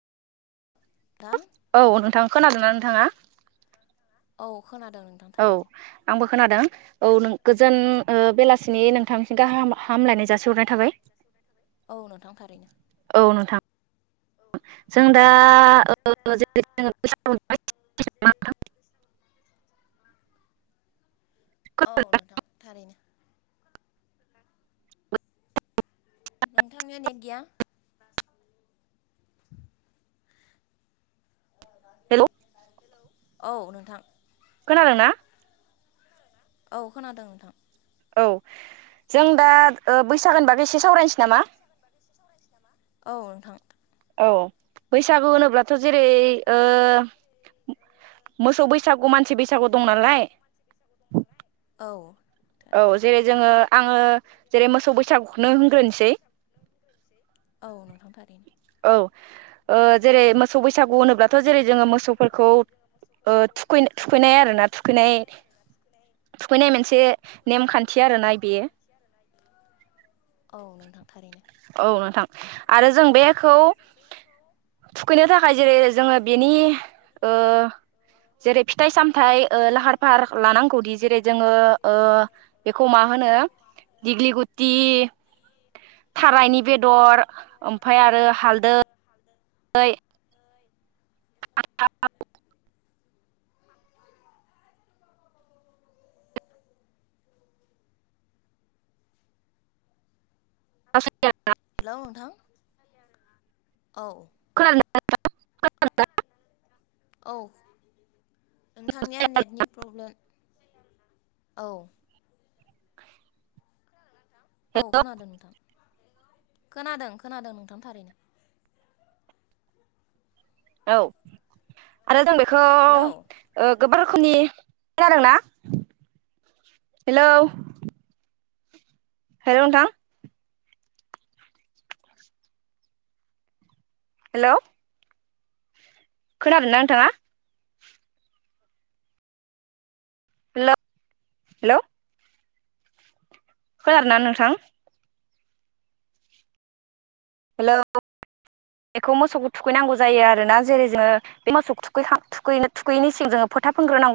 नोंथां औ नोंथां खोनादोंना नोंथाङा औ खोनादों नोंथां औ थारैनो आंबो खोनादों औ नों गोजोन ओ बेलासिनि नोंथां गाहाम हामलायनाय जासिहरनाय थाबाय औ नोंथां थारैनो औ नोंथां जों दा [unintelligible] [inaudible] औ नोंथां थारैनो [unintelligible] नोंथांनिया नेट गैया हेलौ औ नोंथां खोनादोंना औ खोनादों नोंथां औ जों दा ओ बैसागोनि बागै एसे सावरायनोसै नामा औ नोंथां औ बैसागु होनोब्लाथ' जेरै ओ मोसौ बैसागु मानसि बैसागु दं नालाय औ थारैनो औ जेरै जोङो आङो जेरै मोसौ बैसागुखौनो होनग्रोनोसै औ नोंथां थारैनो औ जेरै मोसौ बैसागु होनोब्लाथ' जेरै जोङो मोसौफोरखौ ओ थुखै थुखैनाय आरो ना थुखैनाय - थुखैनाय मोनसे नेमखान्थि आरोना बेयो औ नोंथां थारैनो आरो जों बे खौ थुखैनो थाखाय जेरै जोङो बेनि जेरै फिथाइ - सामथायाइ लाहार - फाहार लानांगौदि जेरै जोङो ओ बेखौ मा होनो दिगलि गुथि थारायनि बेदर ओमफ्राय आरो हालदै दै [unintelligible] हेल' नोंथां औ हेलौ औ नोंथांनिया नेटनि प्रब्लेम औ [unintelligible] औ खोनादों नोंथां खोनादों - खोनादों नोंथां थारैनो औ आरो जों बेखौ हेलौ गोबां रोखोमनि जादों ना हेलौ हेल' नोंथां हेल' खोनादोंदा नोंथां हेल' हेल' खोनादोंना नोंथां हेल' बेखौ मोसौखौ थुखैनांगौ जायो आरोना जेरै जोङो बे मोसौखौ थुनो थुखैयैनि सिम जोङो [unintelligible]